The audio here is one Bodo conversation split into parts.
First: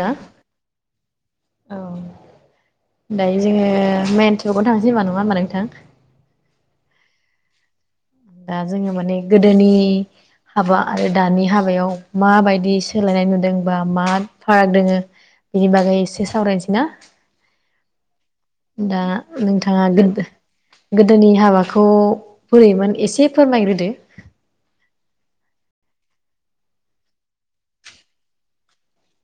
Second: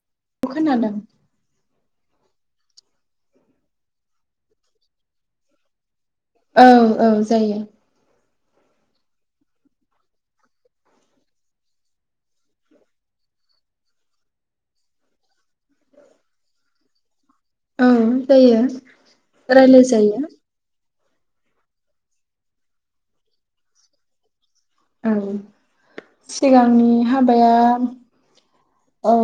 दा खोनादों औ। दायो जोङो मेन टपिकावनो थांनोसै होमबा नङा होनबा नोंथां? औ औ जायो। दा जोङो माने गोदोनि हाबा आरो दानि हाबायाव माबायदि सोलायनाय नुदों बा मा फाराग दोङो बिनि बागै एसे सावरायनोसै ना औ जायो दा रायलाय नोंथाङा जायो गोदो गो गोदोनि हाबाखौ बोरैमोन एसे फोरमायग्रोदो। औ सिगांनि हाबाया औ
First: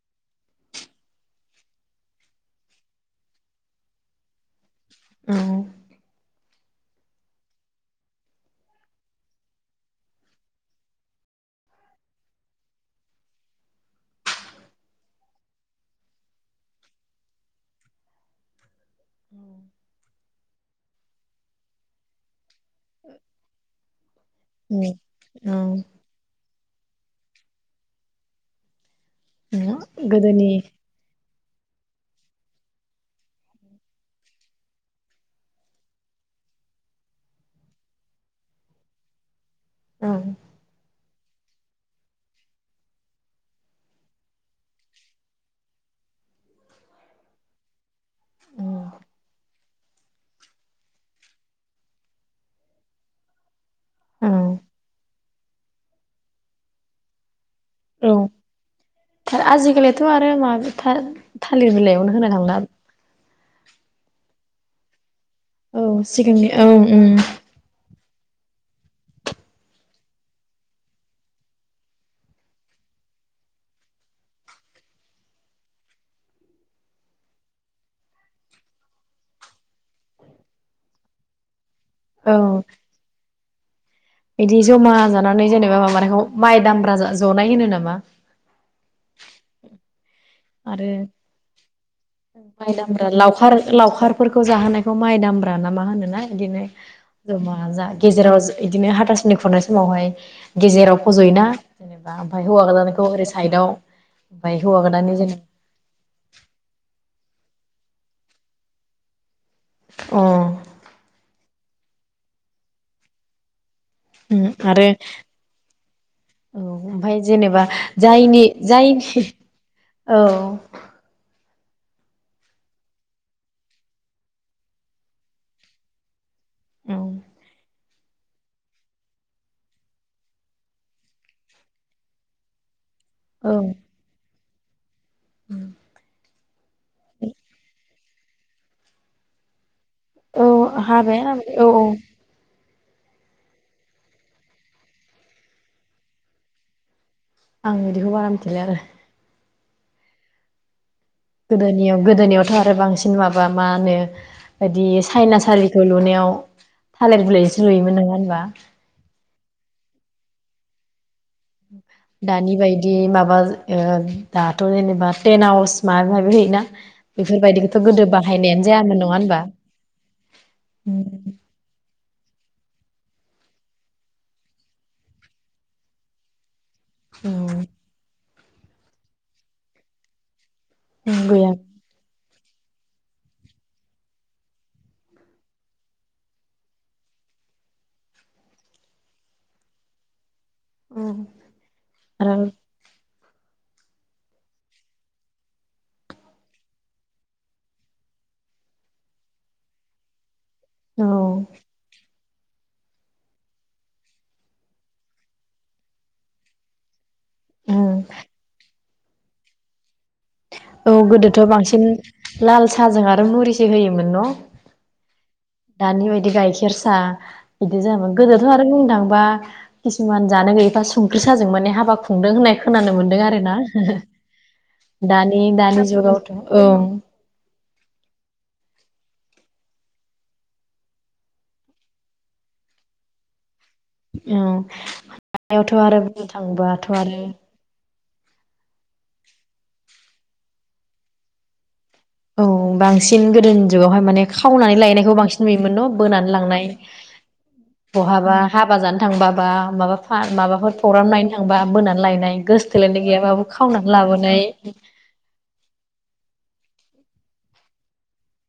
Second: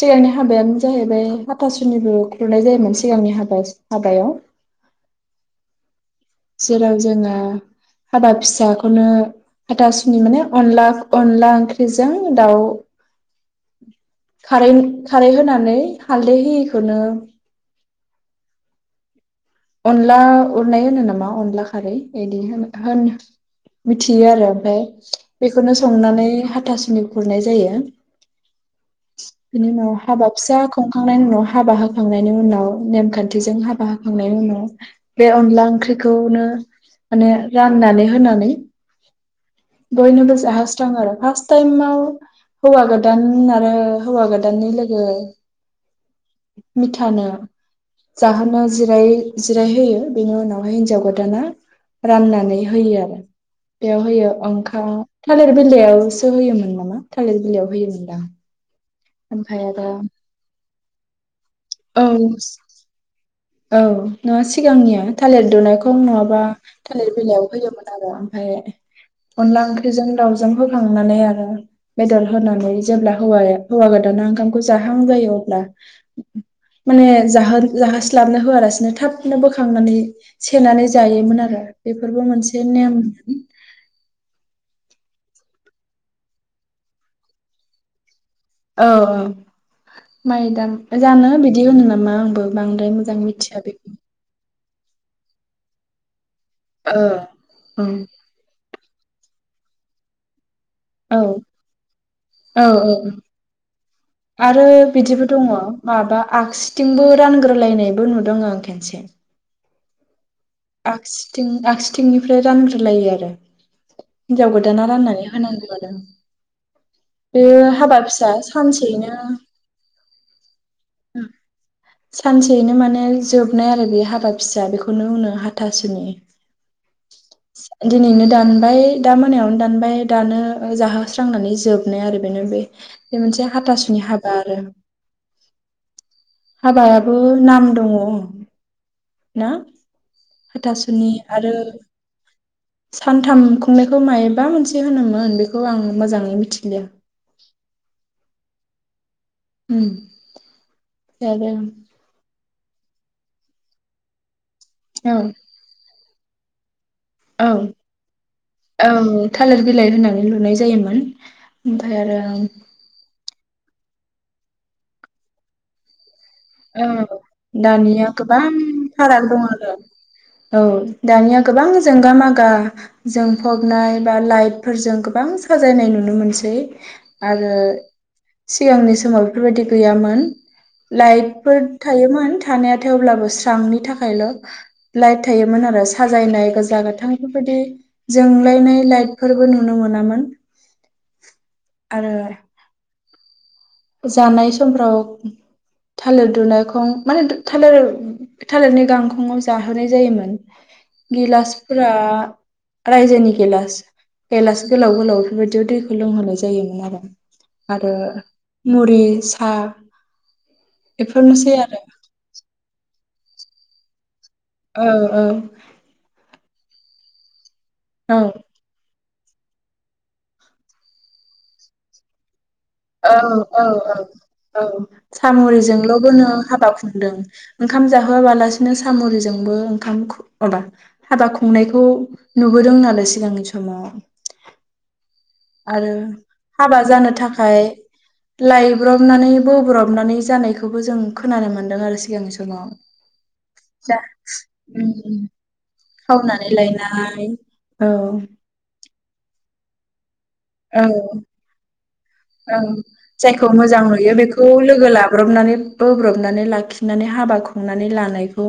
सिगांनि हाबायानो जाहैबाय हाथासुनिबो खुरनाय जायोमोन सिगांनि हाबा हाबायाव। ओम। जेराव जोङो हाबा फिसाखौनो हाथासुनि माने अनला अनला ओंख्रिजों दाउ खारै खारै होनानै हालदै होयिखौनो अनला उरनाय होनो नामा अनला खारै इदि होनो होन मिथियो आरो ओमफाय औ बेखौनो संनानै हा थासुनि खुरनाय जायो। बिनि औ उनाव हाबा गोदोनि फिसा खुंखांनायनि उनाव हाबा होखांनायनि उनाव नेमखान्थिजों हाबा होखां नाय उनाव बे अनला ओंख्रिखौनो मने राननानै होनानै औ बयनोबो जाहोस्राङो आरो फास्थ टाइमाव हौवा गोदान आरो हौवा गोदाननि लोगो मिथानो जाहोनो औ जिराय जिराय होयो बेनि उनावहाय हिनजाव गोदाना राननानै होयो आरो बेयाव औ होयो ओंखाम थालिर बिलाइयावसो होयोमोन नामा थालिर बिलाइयाव औ होयोमोनदां आजिखालिथ आरो माब थ थालिर औ बिलाइयावनो होनो थांला औ नङा सिगांनिया थालिर औ दुनायखौ नङाबा सिगांनि औ उम थालिर बिलाइयाव होयोमोन। ओमफ्राय अनला ओंख्रिजों दाउजों होखांनानै आरो बेदर होनानै जेब्ला हौवाया हौवा गोदाना ओंखामखौ जाहां जायो अब्ला माने जाहो जा स्लाबनो होआलासिनो थाबनो बोखांनानै सेनानै जायोमोन आरो। बेफोरबो औ मोनसे नेम बि जमा जानानै जेनेबा माबानायखौ माइ दामब्रा जनाय होनो नामा? औ औ माइ दाम जानो बिदि होनो नामा? आंबो बांद्राय माइदाम मोजां लावखार मिथिया बेखौ लावखारफोरखौ जाहोनाय माइ दामब्रा ना मा होनोना। बिदिनो जमा औ जा गेजेराव बिदिनो हाथ हाथासुनि खुरनाय समावहाय गेजेराव औ फज'योना जेनेबा ओमफ्राय औ हौवा गोदानखौ औ ओरै साइदाव ओमफ्राय आरो हौवा गोदाननि ओंखामबो रानग्रोलायनायबो नुदों आं खेनसे। अ आखसिथिं आगसिथिंनिफ्राय रानग्रोलायो आरो। हिनजाव गोदाना आरो राननानै होनांगौ आरो। ओमफफ्राय बे जेनेबा हाबा फिसा जायनि सानसेयैनो जायनि औ। [unintelligible] सानसेयैनो माने जोबनाय आरो बे हाबा फिसा बेखौनो होनो हाथासोनि। औ दिनैनो दानबाय दा मोनायावनो दानबाय दानो जाहोस्रांनानै जोबनाय आरो बेनो बे। बे मोनसे हाथासुनि हाबा। ए उ हाबायाबो नाम दङ ना औ हाथासुनि हाबाया आरो औ औ सानथाम खुंनायखौ मायबा मोनसे होनोमोन बेखौ आं मोजाङै मिथिलिया। आं बिदिखौ बारा मिथिया। बि आरो। उम। आरो गोदोनियाव गोदोनियाव। थ' आरो बांसिन माबा मा होनो। बायदि औ सायनासालिखौ लुनायाव। औ थालिर औ बिलायसो नुयोमोन नङा होनबा। औ थालिर बिलाइ होनानै लुनाय जायोमोन। ओमफ्राय आरो दानि बायदि माबा। ओ दाथ' जेनेबा टेनहाउस माबा माबि। होयोना औ बेफोरबायदिखौथ' गोदो दानिया गोबां बाहायनायानो जायामोन नङा फाराग होनबा दं आरो औ दानिया गोबां जोंगा मागा। [unintelligible] जोंफबनाय बा लाइटफोरजों गोबां साजायनाय नुनो मोनसै। आरो। सिगांनि समाव बेफोरबायदि गैयामोन। औ लाइट। गैया फोर थायोमोन। थानायाथाय अब्लाबो स्रांनि थाखायल' लाइट थायोमोन आरो साजायनाय गोजा गोथां बेफोरबायदि जोंलायनाय लाइटफोरबो नुनो मोनामोन। ओं आरो आं। जानाय समफ्राव थालिर दुनायखं माहोनो थालिर थालिरनि गांखंआव जाहोनाय जायोमोन। औ गिलासफोरा। रायजोनि गेलास गेलास गोलाव गोलाव बेफोरबायदियाव दैखौ लोंहोनाय जायोमोन आरो। औ आरो। मुरै, सा। औ गोदोथ' बांसिन लाल साहाजों आरो। [unintelligible] मुरिसो होयोमोन न'? औ-औ। दानि बायदि गाइखेर सा। बिदि जायामोन औ गोदोथ' आरो बुंनो थांबा। माबा खिसुमान जानो गैयैफ्रा संख्रि साजों मानि हाबा खुंदों होननाय। खोनानो मोन्दों आरो ना औ-औ-औ-औ दानि दानि सामुरिजोंलबोनो जुगावथ' औ हाबा खुंदों। ओंखाम जाहोआबालासिनो सामुरिजों। जोंबो ओंखामखौ माबा हाबा खुंनायखौ नुबोदों नालाय सिगांनि समाव। औ। दायावथ' आरो बुंनो हाबा थांबाथ' जानो आरो थाखाय लायब्रबनानै बोब्रबनानै जानायखौबो जों खोनानो मोन्दों आरो सिगांनि औ समाव बांसिन गोदोनि जा जुगावहाय माने खावनानै लायनायखौ उम बांसिन नुयोमोन न' बोनानै खावनानै लांनाय। लायनाय औ बहाबा हाबा जानो थांबाबा माबा फा माबाफोर प्रग्राम ओं नायनो थांबा बोनानै लायनाय ओं। गोसथोलायनाय गैयाबाबो जायखौ मोजां खावनानै नुयो लाबोनाय बेखौ लोगो लाब्रबनानै बोब्रबनानै लाखि नानै हाबा खुंनानै लानायखौ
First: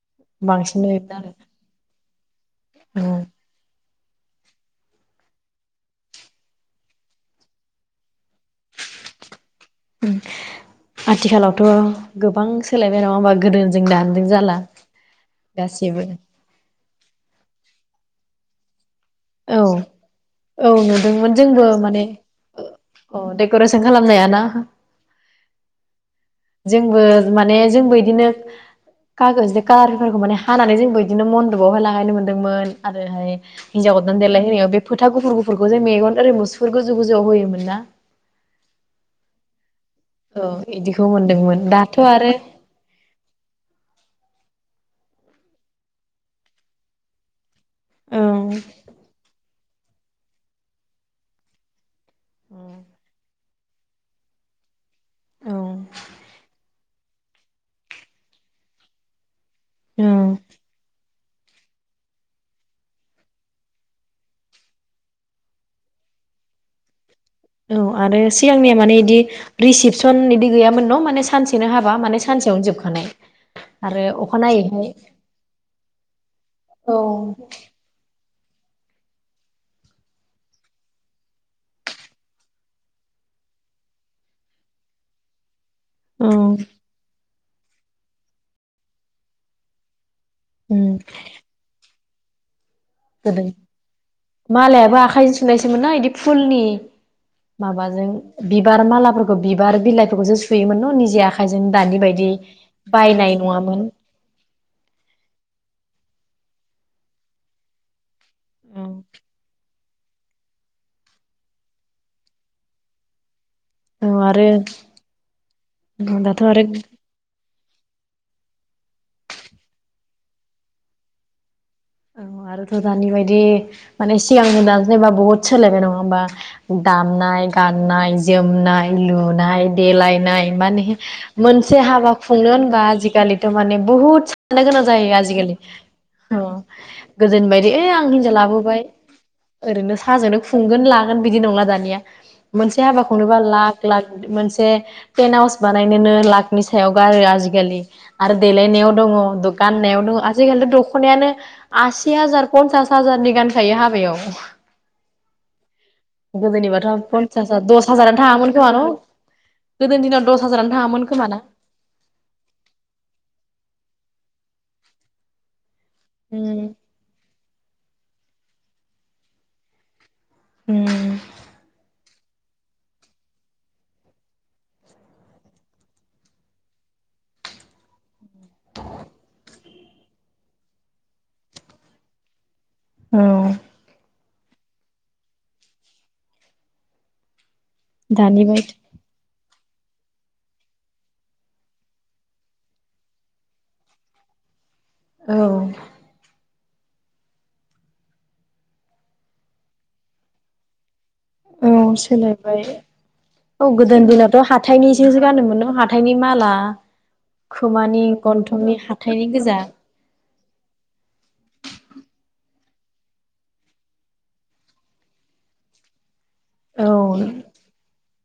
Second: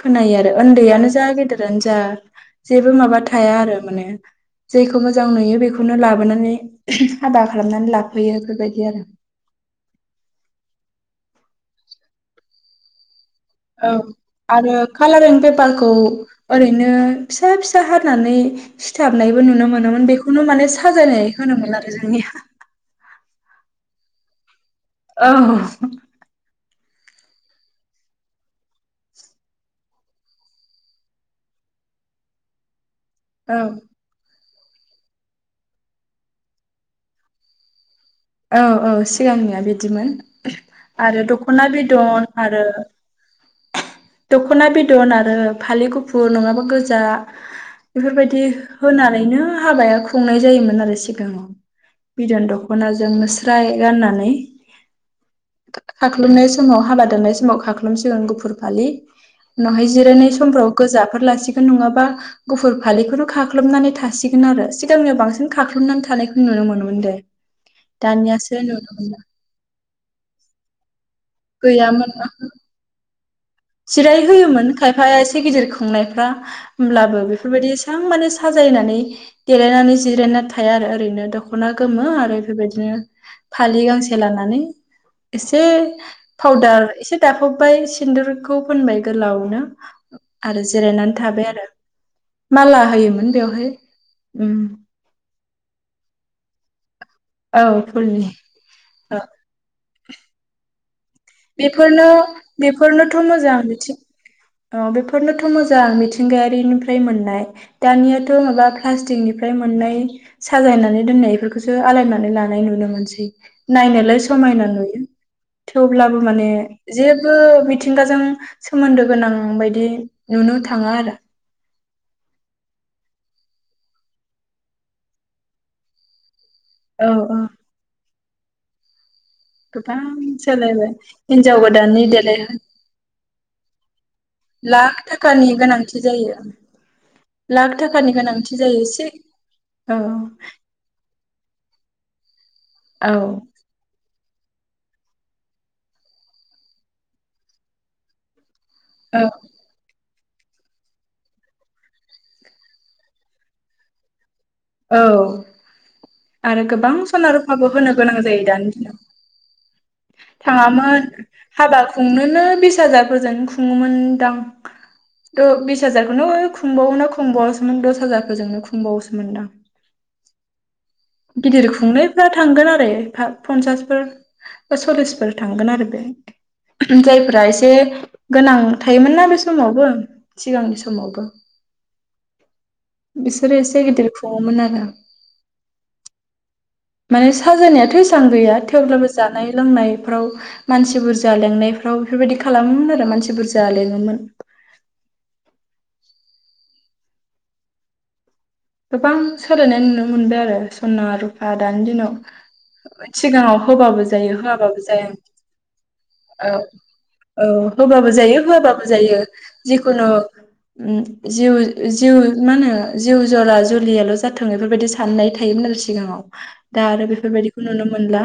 खोनायो आरो बांसिन नुयोमोन उन्दैयानो जा गेदेरानो जा। जेबो आरो माबा थाया आरो। माने जेखौ मोजां नुयो बेखौनो ला बोनानै हाबा खालामनानै ला उम आथिखालाव थ' गोबां सोलायबाय नङा होनबा? औ आरो कालारिं पेपारखौ गासिबो ओरैनो फिसा फिसा हानानै सिथाबनायबो औ नुनो मोनोमोन बेखौनो माने औ साजायनाय नुदोंमोन जोंबो होनोमोन आरो माने जोंनिया। अ डेक'रेसन खालामनायाना? औ। जोंबो माने जोंबो इदिनो कागज बे कालारफोरखौ माने हानानै जोंबो इदिनो मन्दपआवहाय लागायनो मोन्दोंमोन। आरोहाय औ देलाय होनायाव बे फोथा गुफुर गुफुरखौ जे मेगन ओरै मुसुुर गोजौ गोजौआव होयोमोन ना? औ औ सिगांनिया बिद दिमोन औ इदिखौ आरो मोनदोंमोन दख'ना दाथ' बिदन आरो दख'ना बिद दन आरो फालि गुफुर नङाबा गोजा औ बेफोरबायदि होनानैनो हाबाया खुंनाय जायोमोन आरो सिगाङाव। बिदन दखनाज स्राय गाननानै औ खाख्लुमनाय समाव हाबा दाननाय समाव खाख्लोमसिगोन गुफुर फालि उनावहाय जिरायनाय औ समफ्राव गोजा फोर लासिगोन नङाबा गुफुर फालिखौनो खाख्लबनानै थासिगोन आरो सिगांनिया बांसिन खाख्लबनानै थानायखौ नुनो मोनोमोन दे। औ आरो दानियासो सिगांनिया नुनो माने इदि मोनला रिसिपसन बिदि गैयामोन न' माने सानसे नो हाबा गैयामोन माने औ सानसेयावनो जोबखानाय। आरो जिराय होयोमोन अखानायैहाय खायफाया एसे गिदिर खुंनायफ्रा औ होमब्लाबो बेफोरबायदि एसेयां माने साजायनानै देलायनानै जिरायना थाया आरो ओरैनो दख'ना गोमो आरो बेबायदिनो फालि गांसे लानानै एसे दो औ पाउदार एसे दाफब फाय सिन्दुर खौ फोनबाय गोलावनो। आरो उम जिरायनानै थाबाय आरो। माला होयोमोन गोदो बेवहाय। नायसोमोन ना इदि फुलनि औ माबाजों फुलनि बिबार औ मालाफोरखौ बिबार बिलाइफोरखौसो सुयोमोन न'? निजे आखाइजों दानि बेफोरनो बायदि बेफोरनोथ' बायनाय मोजां नङामोन बिथिं औ बेफोरनोथ' मोजां जां मिथिंगायारिनिफ्राय मोननाय दानिया थ माबा औ फ्लास्तिक निफ्राय मोन मोननाय साजायनानै दोननायफोरखौसो आलायनानै लानाय नुनो मोनसै। नायनोलाय आरो समायना नुयो थेव ब्लाबो दाथ' माने आरो जेबो मिथिंगाजों सोमोन्दो गोनां बायदि नुनो थाङा आरो। औ आरोथ' दानि बायदि माने सिगांनो दा जेनेबा बहुद सोलायबाय नङा होमबा? औ औ दामनाय गाननाय। जोमनाय लुन नाय गोबां देलायनाय माने, सोलायबाय हिनजाव मोनसे गोदाननि हाबा खुंनो देलायहो होनबा आजिखालिथ' माने बुहुत साननो गोनां लाख जायो थाखानि आजिखालि। गोनांथि जायो गोदोनि लाख बायदि ओइ आं थाखानि हिनजाव गोनांथि जायो लाबोबाय एसे औ ओरैनो साहाजोंनो खुंगोन लागोन बिदि नंला दानिया। मोनसे औ हाबाखौनोबा लाख लाख। मोनसे तेन हाउस बानायनोनो लाखनि सायाव गारो आजिखालि आरो। देलायनायाव दङ औ द गाननायाव दङ आज जोबे दख'नायानो आसि हाजार पन्सास हाजारनि गानखायो हाबायाव। औ आरो गोदोनिबाथ' गोबां सना पन्सास हाजार रुफाबो दस होनो हाजारानो गोनां जायो थाङामोन खोमा दानि न' दिनाव, गोदोनि दिनाव दस हाजारानो थाङामोन खोमा ना हाबा खुंनोनो बिस हाजारफोरजों खुङोमोन दां। द बे बिस हाजारखौनो उम खुंबावा खबावासोमोन दस जारफोरजोंनो खुंबावोसो मोनदां? [inaudible] उम गिदिर खुंनो थांगोन आरो फनसासफोर बा सललिसफोर थांगोन आरो, बे जायफोरा एसे गोनां थायोमोन ना बे, समावबो सिगांनि समावबो। औ बिसोरो इसे गेदेर खु खङोमोनारो माने साजानायाथ' एसां दानि गैया बायदि थेवब्लाबो जानाय लोंनायफ्राव मानसि बुरजा लेंनायफ्राव बेफोरबायदि खालामोमोन आरो मानसि बुरजा लेङोमोन औ गोबां सोलायनाय नुनो मोनबाय आरो सना रुफा औ दानि दिनाव सोलायबाय सिगाङाव औ होबाबो गोदोनि जायो दिनावथ' होआबाबो जायो हाथाइनिसो गानोमोन न' हाथाइनि ओ माला औ खोमानि होबाबो जायो गन्थंनि होआबाबो जायो हाथाइनि गोजा जिखुनु जिउ जिउ मा होनो जिउ जरा जुलियाल' जाथों बेफोरबायदि साननाय थायोमोन आरो सिगाङाव दा औ आरो बेफोरबायदिखौ नुनो मोनला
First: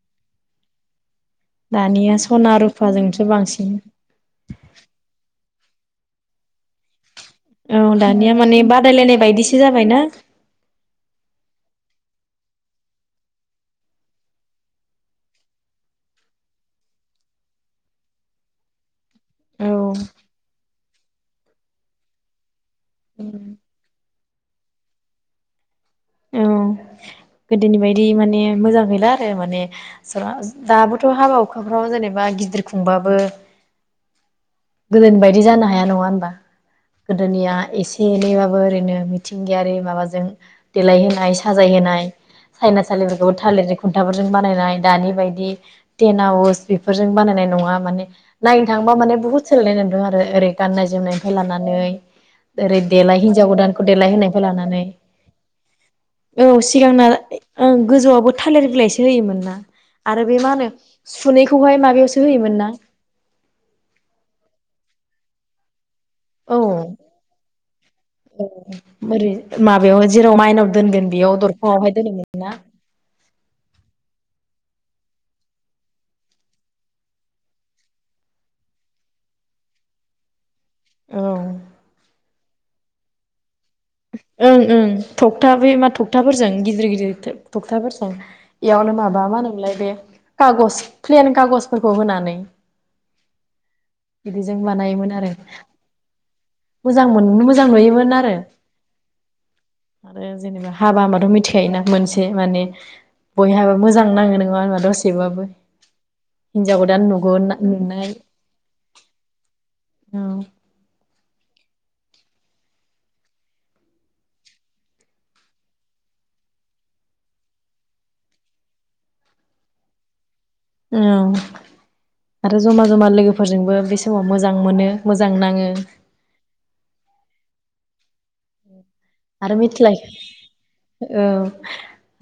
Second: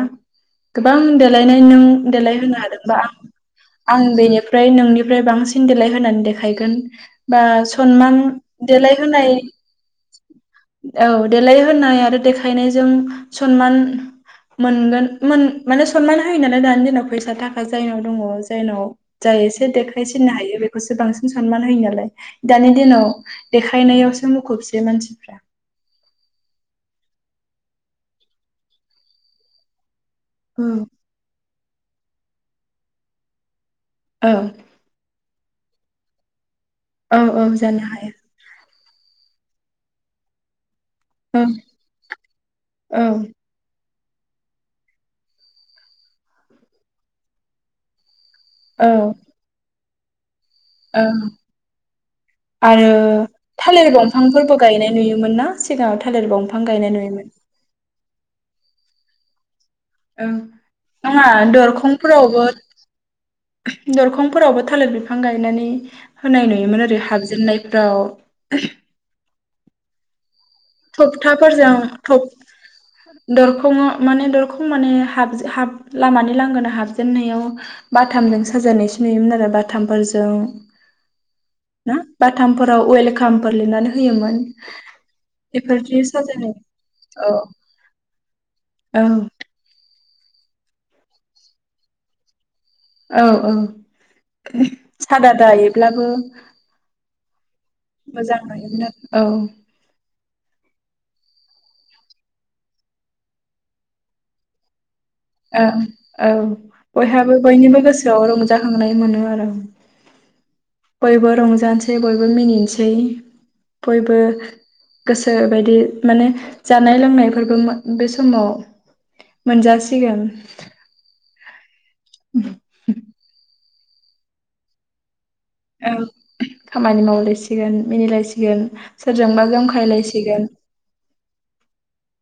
गोबां द देलायनो नों दानिया देलाय सना होनो हादोंबा रुफाजोंसो बांसिन आं बेनिफ्राय नोंनिफ्राय बां सिन देलााय होनानै देखायगोन बा औ सनमान दानिया माने बादायलायनाय देलायहोनाय बायदिसो जाबायना औ देलाय होननाय आरो देखायनायजों सनमान मोनगोन मोन माने सनमान होयो नालाय दानि दिनाव फैसा थाखा जायनाव दङ जायनाव जाय एसे औ देखायसिननो हायो बेखौसो बांसिन सनमान होयो नालाय दानि दिनाव देखायनायावसो मुखुब मानसिफ्रा औ गोदोनि बायदि माने मोजां गैला आरो माने जरा औ दाबोथ' हाबा हुखाफ्राव जेनेबा गि दिर खुंबाबो गोदो बायदि जानो हा हाया नङा होनबा औ औ गोदोनिया जानो एसे हायो एनैबाबो ओरैनो मिथिंगायारि माबाजों देलायहोनाय औ साजाय होनाय औ साइनासाालिफोरखौबो थालिरजों खुन्थाफोरजों बानायनाय दानि बायदि टेन आवार्स बेफोरजों बानायनाय नङा माने नायनो थांब औ मान बहुद सोलायनाय दो आरो ओरै गाननाय औ जोमनायनिफ्राय लानानै ओरै आरो देलाय हिनजाव गोदानखौ थालिर देलायहोनायनिफ्राय दंफांफोरबो लानानै गायनाय नुयोमोन ना सिगाङाव थालिर औ दंफां गायनाय सिगांना नुयोमोन ओं गोजौवआवबो थालिर बिलाइसो सो होयोमोन ना आरो ओ बे मा होनो नङा सुनैखौहाय माबायावसो दरखफोरावबो होयोमोन ना दरखंफोरावबो थालिर बि फां गायनानै होनाय नुयोमोन औ ओरै हाबजेननायफ्राव औ ओरै माबायाव जेराव माइनाव दोनगोन बेयाव दरफाङावहाय दोनो मोन ना? दरखं माने दरखं माने हाबजे हाब लामानि लांगोना हाबजेननायाव बाथामजों साजायनायसो नुयोमोन आरो बाथामफोरजों औ ना? बाथामफोराव वेलकाम बोर लिरनानै होयोमोन। ओं ओं थखथा मा बेफोरदि थखथाफोरजों साजायनाय गिदिर गिदिर औ थखथाफोरजों बेयावनो औ माबा मा होनो मोनलाय? खागज प्लेन खागजफोरखौ होनानै औ औ बिदिजों बानायोमोन आरो सादा दायोब्लाबो मोजां मोन मोजां नुयोमोन आरो मोजां नुयोमोन आरो। औ। आरो जेनेबा हाबा होनबाथ' मिथिखायोना मोनसे माने बयहाबा मोजां नाङो नङा आं दसे ओ औ बयहाबो नुगोन बयनिबो नुनाय गोसोआव रंजाखांनाय मोनो आरो औ बयबो रंज जानोसै बयबो मिनिनोसै बयबो गोसो बायदि माने जानाय लोंनायफोरबो बे समाव मोनजा सिगोन। औ। आरो जमा जमा लोगोफोरजोंबो बे समाव मोजां मोनो मोज औ खामानि मावलायसि सिगोन मिनिलायसिगोन सोरजोंबा आरो मिथिलाय जंखायलायसिगोन। औ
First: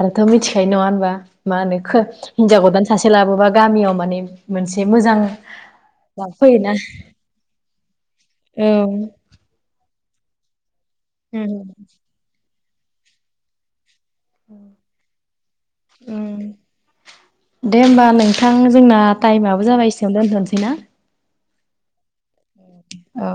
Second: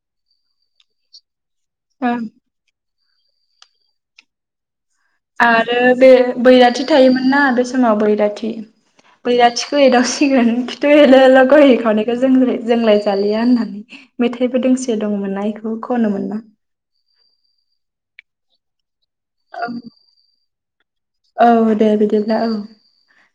आरोथ' मिथिखायो नङा होनबा? मा होनो खो ओं हिनजाव गोदान स सासे लाबोबा गामियाव माने मोनसे मोजां आरो बे फैयोना बैराथि थायोमोन ना बे समाव बैराथि औ बैराथिखौ एदावसि सिगोन खिथु एल' एल' गय खावनायखौ जों जोंलाय जालिया होननानै। मेथाइबो दोंसे दंमोन्ना इखौ खनोमोन्ना। उम थां जोंना टाइम आबो जाबाय एसेयावनो दोनथ'नोसैना? औ दे बिदिब औ।